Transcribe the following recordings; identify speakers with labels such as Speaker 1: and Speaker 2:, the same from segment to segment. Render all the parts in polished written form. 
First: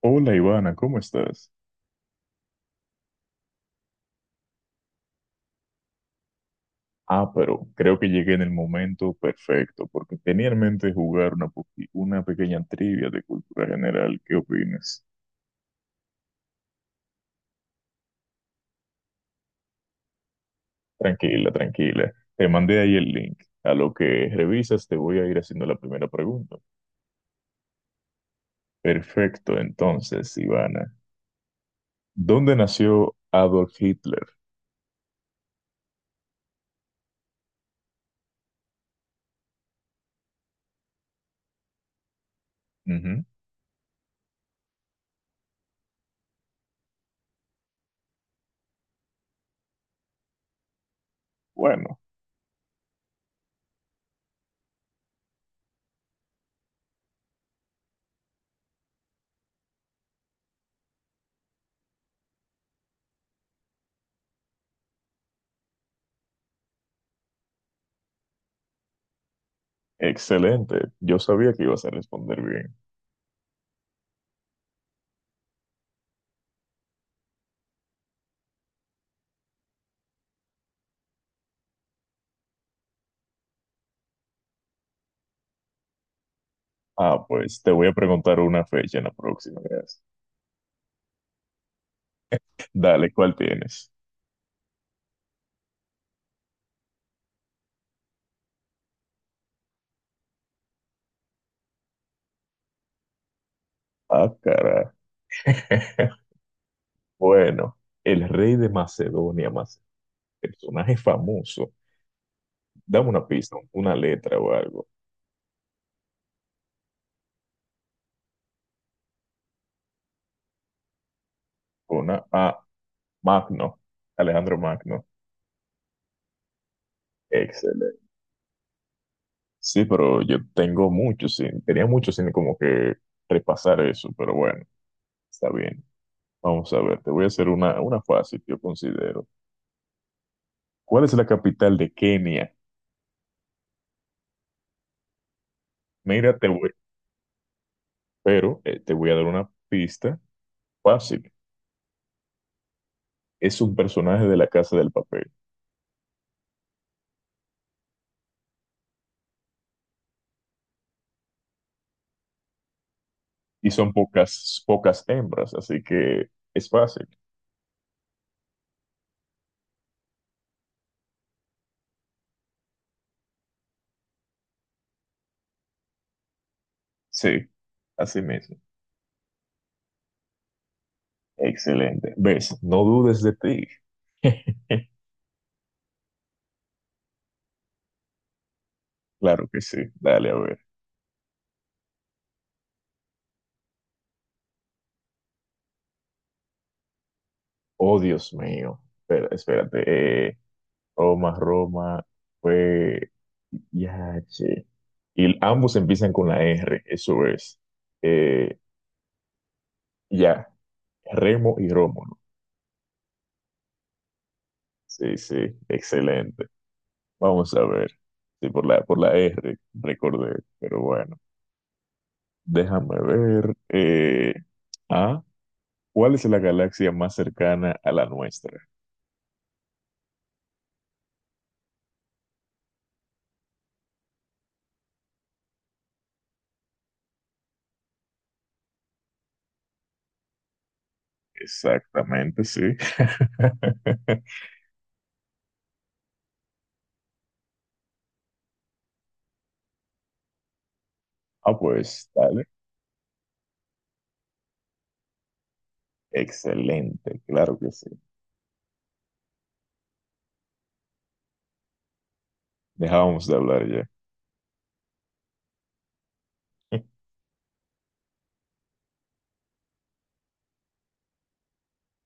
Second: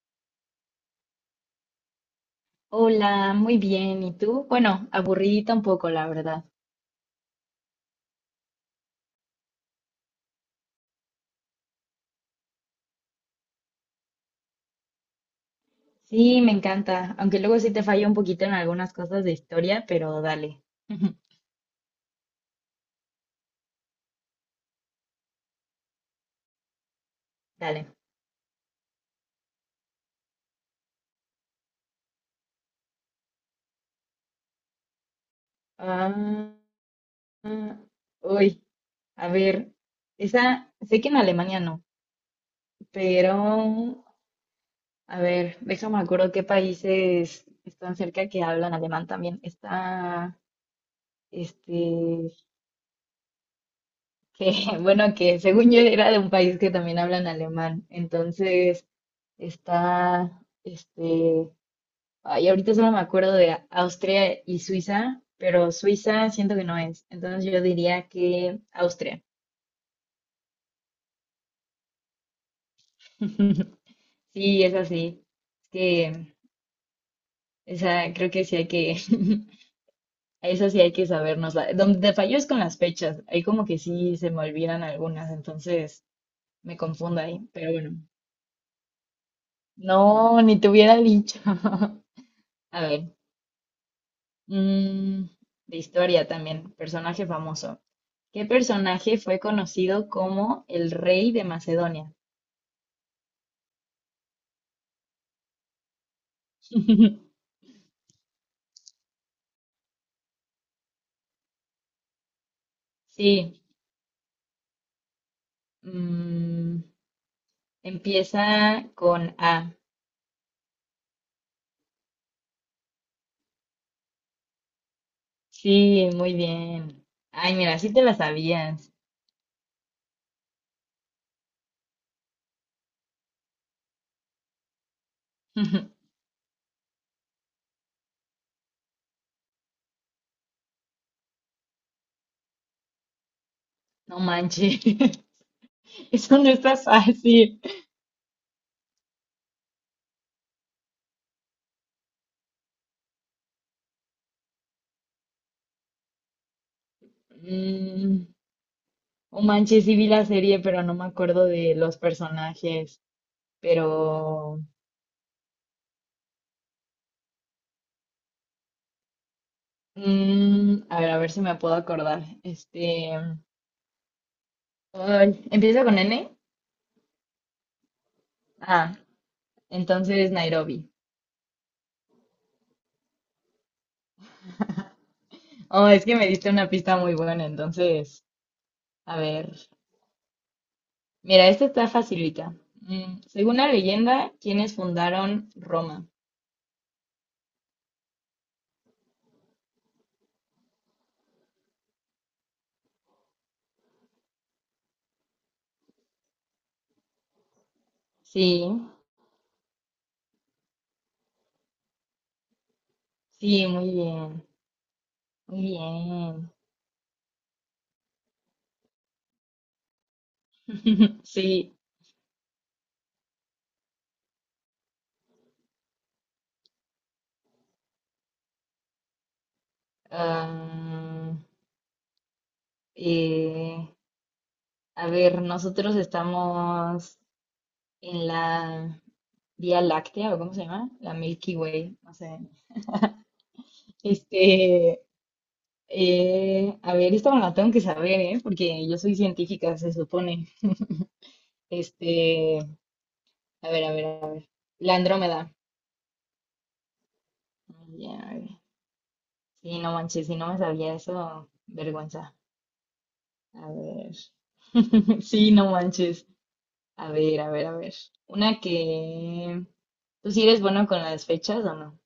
Speaker 1: Hola Ivana, ¿cómo estás?
Speaker 2: Hola, muy bien. ¿Y tú? Bueno, aburridita un poco, la verdad.
Speaker 1: Ah, pero creo que llegué en el momento perfecto, porque tenía en mente jugar una pequeña trivia de cultura general. ¿Qué opinas?
Speaker 2: Sí, me encanta. Aunque luego sí te fallo un poquito en algunas cosas de historia, pero dale.
Speaker 1: Tranquila, tranquila. Te mandé ahí el link. A lo que revisas te voy a ir haciendo la primera pregunta.
Speaker 2: Dale.
Speaker 1: Perfecto, entonces, Ivana. ¿Dónde nació Adolf Hitler?
Speaker 2: Ah, ah, uy, a ver. Esa, sé que en Alemania no,
Speaker 1: Ujú.
Speaker 2: pero a ver, déjame acuerdo qué países están cerca que hablan alemán también.
Speaker 1: Bueno,
Speaker 2: Este, que, bueno, que según yo era de un país que también hablan alemán. Entonces. Está, este, ay, ahorita solo me acuerdo de Austria y Suiza, pero Suiza siento que no es. Entonces yo diría que Austria.
Speaker 1: excelente. Yo sabía que ibas a responder bien.
Speaker 2: Sí, es así. Es que esa creo que sí hay que, a esa sí hay que sabernosla. Donde te fallo es con las fechas. Ahí como que sí se me olvidan algunas, entonces me confundo
Speaker 1: Ah,
Speaker 2: ahí.
Speaker 1: pues te
Speaker 2: Pero
Speaker 1: voy a
Speaker 2: bueno,
Speaker 1: preguntar una fecha en la próxima, gracias.
Speaker 2: no, ni te hubiera dicho. A
Speaker 1: Dale,
Speaker 2: ver,
Speaker 1: ¿cuál tienes?
Speaker 2: mm, de historia también, personaje famoso. ¿Qué personaje fue conocido como el rey de Macedonia?
Speaker 1: Ah, caray. Bueno, el rey de Macedonia, personaje famoso. Dame una pista,
Speaker 2: Sí,
Speaker 1: una letra o algo.
Speaker 2: mm, empieza con A.
Speaker 1: Una A, Magno, Alejandro Magno.
Speaker 2: Sí, muy bien. Ay, mira, sí
Speaker 1: Excelente.
Speaker 2: te la sabías.
Speaker 1: Sí, pero yo tengo mucho, sin, tenía mucho sin como que repasar eso, pero bueno, está bien. Vamos a ver, te voy a hacer una fácil yo considero. ¿Cuál es la capital de Kenia?
Speaker 2: No manches, eso
Speaker 1: Mira, te
Speaker 2: no
Speaker 1: voy,
Speaker 2: está fácil.
Speaker 1: pero te voy a dar una pista fácil. Es un personaje de la Casa del Papel.
Speaker 2: Mm, oh manches, sí vi la serie, pero no me acuerdo de los personajes.
Speaker 1: Y son
Speaker 2: Pero,
Speaker 1: pocas, pocas hembras, así que es fácil.
Speaker 2: a ver si me puedo acordar. Ay, empieza con N.
Speaker 1: Sí, así mismo.
Speaker 2: Ah, entonces Nairobi.
Speaker 1: Excelente. ¿Ves? No dudes de ti.
Speaker 2: Oh, es que me diste una pista muy buena, entonces, a
Speaker 1: Claro
Speaker 2: ver.
Speaker 1: que sí. Dale, a ver.
Speaker 2: Mira, esta está facilita. Mm, según la leyenda, ¿quiénes fundaron Roma?
Speaker 1: Oh, Dios mío. Espera, espérate. Roma, fue. Ya, che. Y ambos empiezan con la R, eso es. Eh,
Speaker 2: Sí,
Speaker 1: ya, Remo y Rómulo.
Speaker 2: sí, muy bien,
Speaker 1: Sí, sí,
Speaker 2: muy
Speaker 1: excelente.
Speaker 2: bien.
Speaker 1: Vamos a ver. Sí, por la R, recordé, pero bueno.
Speaker 2: Sí,
Speaker 1: Déjame ver. Ah, ¿Cuál es la galaxia más cercana a la nuestra?
Speaker 2: ah, eh, a ver, nosotros estamos en la Vía Láctea, ¿o cómo se llama? La Milky Way, no sé.
Speaker 1: Exactamente, sí.
Speaker 2: Este, a ver, esta me la tengo que saber, ¿eh? Porque yo soy científica, se supone.
Speaker 1: Ah, pues,
Speaker 2: Este,
Speaker 1: dale.
Speaker 2: a ver, a ver, a ver. La Andrómeda.
Speaker 1: Excelente, claro que sí.
Speaker 2: Ya, sí, no manches, si no me sabía eso, vergüenza.
Speaker 1: Dejábamos de
Speaker 2: A
Speaker 1: hablar ya.
Speaker 2: ver. Sí, no manches. A ver, a ver, a ver. Una que... ¿Tú sí eres bueno con las fechas o no?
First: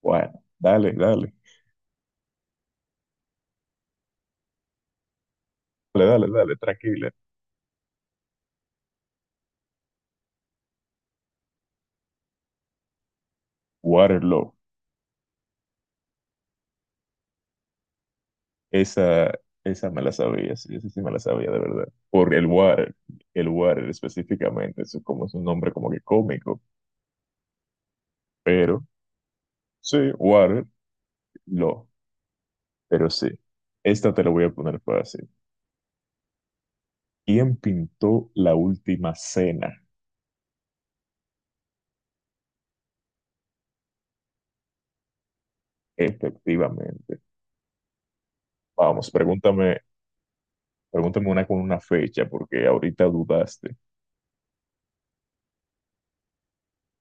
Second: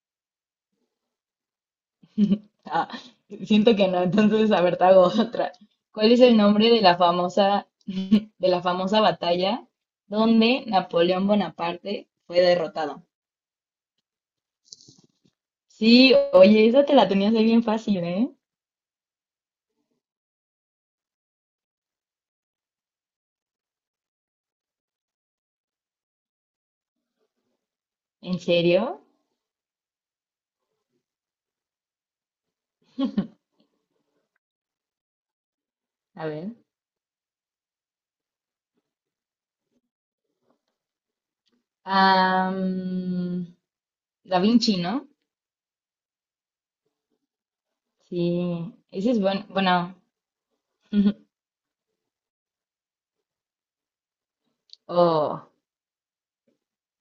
Speaker 1: Bueno, dale, dale.
Speaker 2: Ah, siento que no, entonces, a ver, te hago otra.
Speaker 1: Dale,
Speaker 2: ¿Cuál es
Speaker 1: dale,
Speaker 2: el
Speaker 1: dale,
Speaker 2: nombre de
Speaker 1: tranquila.
Speaker 2: de la famosa batalla donde Napoleón Bonaparte fue derrotado?
Speaker 1: Waterloo.
Speaker 2: Sí, oye, esa te la tenías ahí bien fácil, ¿eh?
Speaker 1: Esa, esa me la sabía, sí, esa sí me la sabía de verdad. Por el water específicamente, eso como es un nombre como que cómico,
Speaker 2: ¿En
Speaker 1: pero
Speaker 2: serio?
Speaker 1: sí, water, pero sí, esta te la voy a poner fácil.
Speaker 2: A ver.
Speaker 1: ¿Quién pintó la última cena?
Speaker 2: Ah, mm, Da Vinci, ¿no?
Speaker 1: Efectivamente.
Speaker 2: Sí,
Speaker 1: Vamos,
Speaker 2: ese es bueno,
Speaker 1: pregúntame,
Speaker 2: bueno,
Speaker 1: pregúntame una con una fecha, porque ahorita dudaste.
Speaker 2: oh,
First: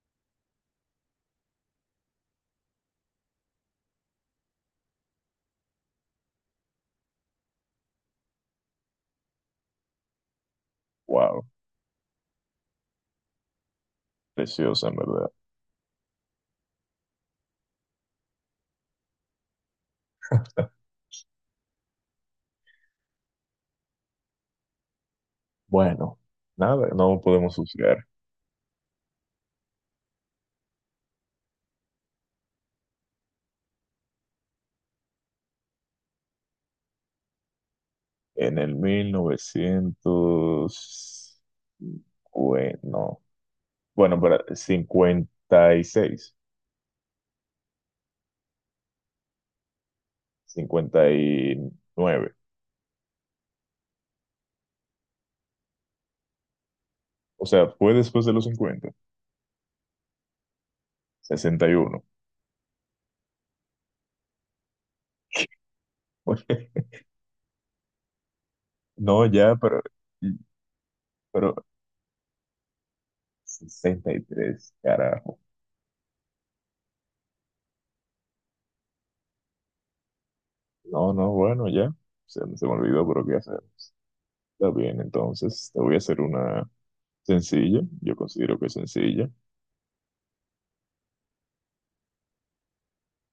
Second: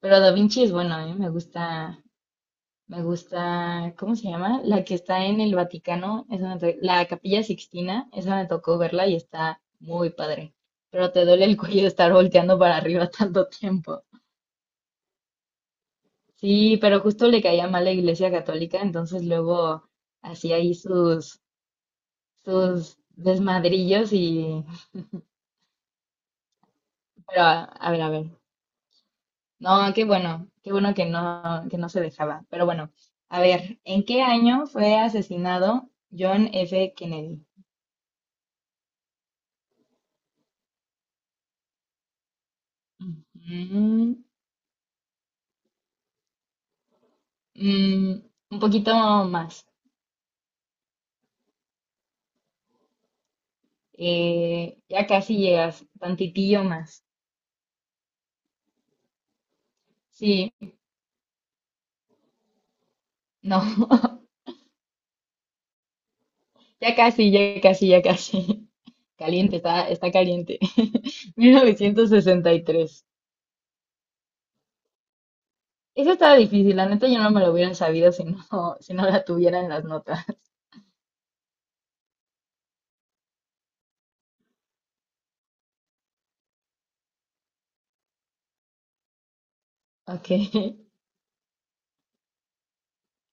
Speaker 2: pero Da Vinci es bueno, ¿eh? Me gusta, ¿cómo se llama? La que está en el Vaticano, esa la Capilla Sixtina, esa me tocó verla y está muy padre, pero te duele
Speaker 1: Wow,
Speaker 2: el cuello estar volteando para arriba tanto tiempo.
Speaker 1: preciosa, en verdad.
Speaker 2: Sí, pero justo le caía mal la Iglesia Católica, entonces luego hacía ahí sus desmadrillos y...
Speaker 1: Bueno, nada, no
Speaker 2: Pero,
Speaker 1: podemos juzgar.
Speaker 2: a ver. No, qué bueno que no se dejaba. Pero bueno, a ver, ¿en qué año fue asesinado John F. Kennedy?
Speaker 1: En el 1900 bueno,
Speaker 2: Ujú,
Speaker 1: bueno, para cincuenta y seis,
Speaker 2: mm, un poquito más.
Speaker 1: cincuenta y nueve.
Speaker 2: Eh, ya casi llegas, tantitillo más.
Speaker 1: O sea, fue después de los cincuenta,
Speaker 2: Sí,
Speaker 1: sesenta y uno.
Speaker 2: no, ya casi, ya casi, ya casi.
Speaker 1: No, ya,
Speaker 2: Caliente, está, está caliente.
Speaker 1: pero
Speaker 2: 1963.
Speaker 1: 63 carajo.
Speaker 2: Eso estaba difícil, la neta yo no me lo hubiera sabido si no, si no la tuviera en las notas.
Speaker 1: No, no, bueno, ya. Se me olvidó, pero ¿qué hacemos? Está bien, entonces te voy a hacer una sencilla. Yo considero que es sencilla.
Speaker 2: Ok.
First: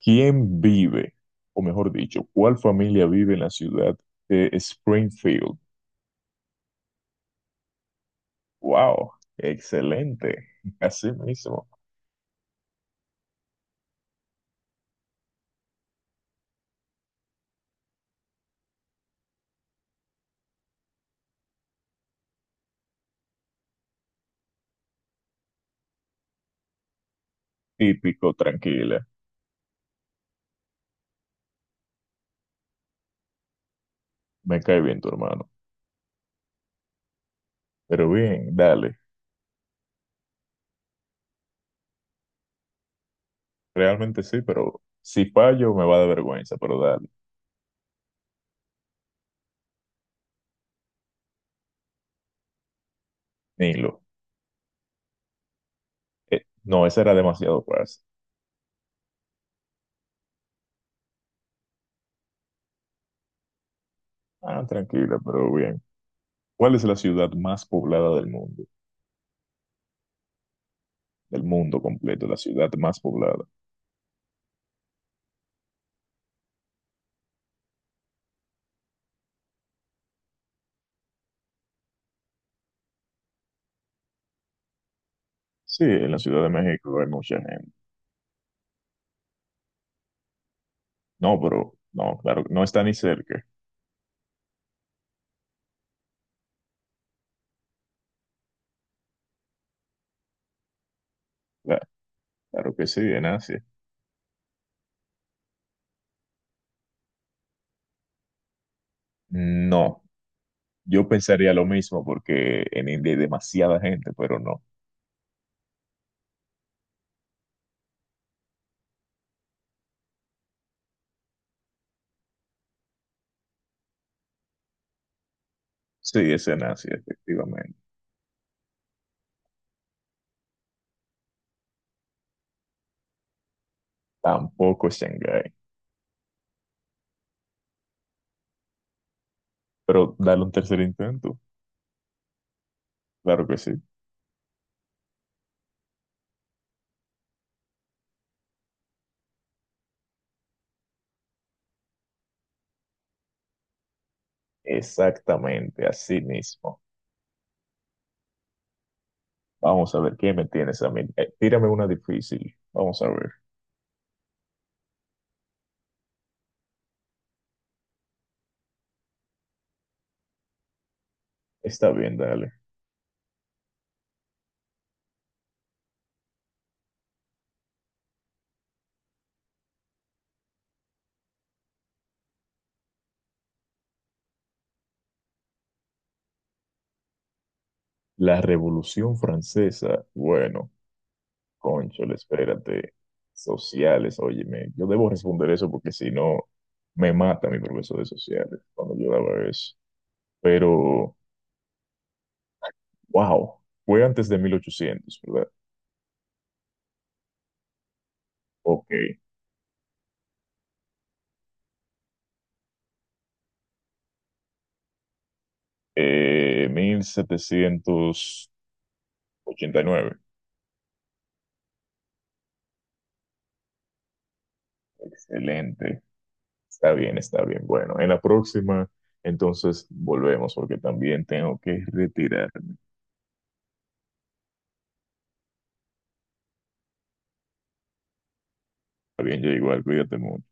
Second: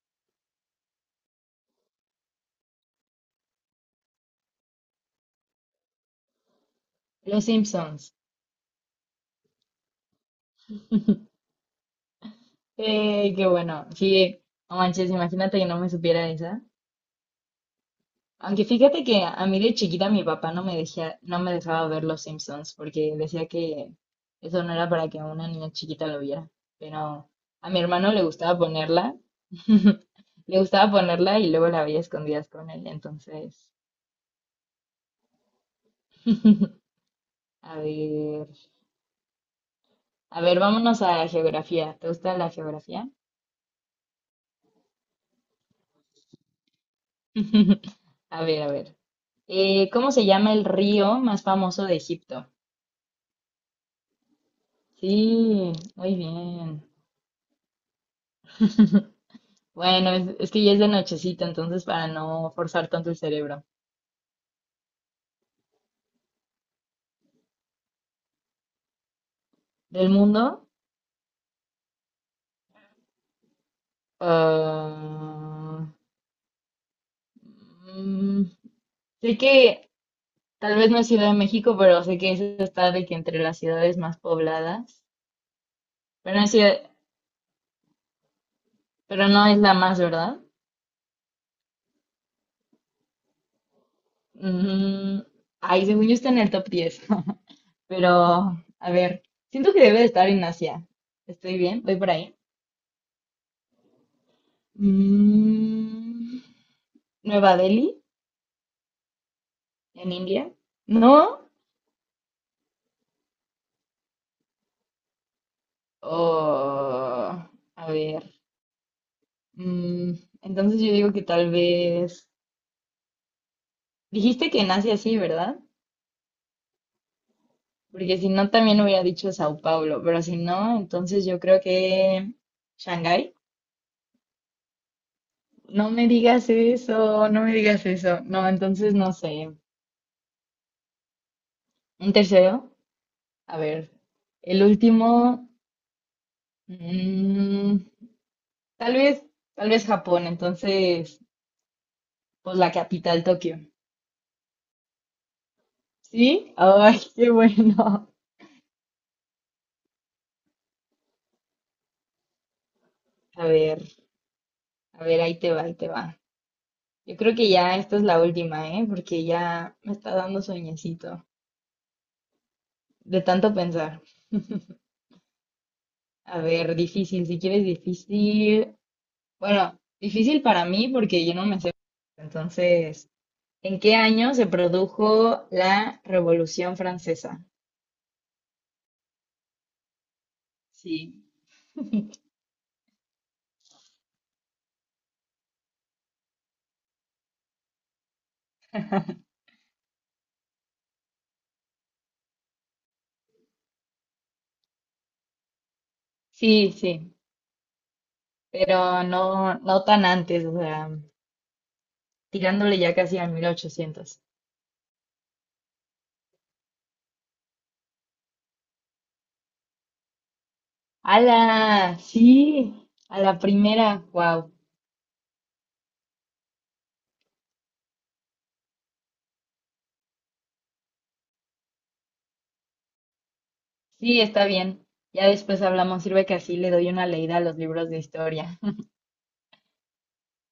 Speaker 1: ¿Quién vive, o mejor dicho, cuál familia vive en la ciudad de Springfield?
Speaker 2: Los Simpsons.
Speaker 1: ¡Wow! Excelente. Así mismo.
Speaker 2: Qué bueno. Sí, no manches, imagínate que no me supiera esa. Aunque fíjate que a mí de chiquita mi papá no me dejaba ver Los Simpsons porque decía que eso no era para que una niña chiquita lo viera. Pero a mi hermano le
Speaker 1: Típico,
Speaker 2: gustaba
Speaker 1: tranquila.
Speaker 2: ponerla, le gustaba ponerla y luego la veía a escondidas con él. Entonces,
Speaker 1: Me cae bien tu hermano.
Speaker 2: a
Speaker 1: Pero
Speaker 2: ver,
Speaker 1: bien, dale.
Speaker 2: a ver, vámonos a geografía. ¿Te gusta la geografía?
Speaker 1: Realmente sí, pero si fallo me va a dar vergüenza, pero dale.
Speaker 2: A ver, a ver. ¿Cómo se llama el río más famoso de Egipto?
Speaker 1: Nilo.
Speaker 2: Sí, muy bien.
Speaker 1: No, esa era demasiado fácil.
Speaker 2: Bueno, es que ya es de nochecita, entonces para no forzar tanto el cerebro.
Speaker 1: Ah, tranquila, pero bien. ¿Cuál es la ciudad más poblada del mundo?
Speaker 2: ¿Del mundo?
Speaker 1: Del mundo completo, la ciudad más poblada.
Speaker 2: ah, mm, Sé que tal vez no es Ciudad de México, pero sé que eso está de que entre las ciudades más pobladas.
Speaker 1: Sí, en la
Speaker 2: Pero
Speaker 1: Ciudad
Speaker 2: no
Speaker 1: de
Speaker 2: es, ciudad-
Speaker 1: México hay mucha gente.
Speaker 2: pero no es la más, ¿verdad?
Speaker 1: No, pero no, claro, no está ni cerca.
Speaker 2: Mm, ay, según yo está en el top 10. Pero, a ver, siento que debe de estar en Asia. ¿Estoy
Speaker 1: Cla-
Speaker 2: bien? ¿Voy por ahí?
Speaker 1: Claro, que sí, en Asia.
Speaker 2: Mm, ¿Nueva Delhi?
Speaker 1: No,
Speaker 2: ¿En India?
Speaker 1: yo
Speaker 2: ¿No?
Speaker 1: pensaría lo mismo porque en India hay demasiada gente, pero no.
Speaker 2: Oh, a ver. mm, entonces yo digo que tal vez... Dijiste que nace así, ¿verdad?
Speaker 1: Sí, es en Asia, efectivamente.
Speaker 2: Porque si no, también hubiera dicho Sao Paulo, pero si no, entonces yo creo que... ¿Shanghái?
Speaker 1: Tampoco es Shanghái.
Speaker 2: No me digas eso, no me digas eso. No, entonces no sé.
Speaker 1: Pero dale un tercer intento.
Speaker 2: ¿Un tercero?
Speaker 1: Claro
Speaker 2: A
Speaker 1: que sí.
Speaker 2: ver. El último... mm, tal vez, Tal vez Japón, entonces, pues la capital, Tokio.
Speaker 1: Exactamente, así
Speaker 2: ¿Sí?
Speaker 1: mismo.
Speaker 2: Ay, qué bueno.
Speaker 1: Vamos a ver, ¿qué me tienes a mí? Tírame una difícil. Vamos a ver.
Speaker 2: A ver, a ver, ahí te va, ahí te va. Yo creo que ya esta es la última, ¿eh? Porque ya me está dando sueñecito
Speaker 1: Está bien, dale.
Speaker 2: de tanto pensar. A ver, difícil, si quieres difícil. Bueno, difícil para mí porque yo no me sé. Entonces, ¿en qué año se produjo la Revolución Francesa?
Speaker 1: La Revolución Francesa. Bueno,
Speaker 2: Sí,
Speaker 1: cónchale, espérate. Sociales, óyeme. Yo debo responder eso porque si no, me mata mi profesor de sociales cuando yo daba eso. Pero, wow, fue antes de 1800, ¿verdad?
Speaker 2: sí, pero
Speaker 1: Ok.
Speaker 2: no, no tan antes, o sea, tirándole ya casi al 1800.
Speaker 1: 1789.
Speaker 2: ¡Hala! Sí, a la primera, wow.
Speaker 1: Excelente. Está bien, está bien. Bueno, en la próxima, entonces volvemos porque también tengo que retirarme.
Speaker 2: Sí, está bien. Ya después hablamos. Sirve que así le doy una leída a los libros de historia.
Speaker 1: Está bien, yo igual, cuídate mucho.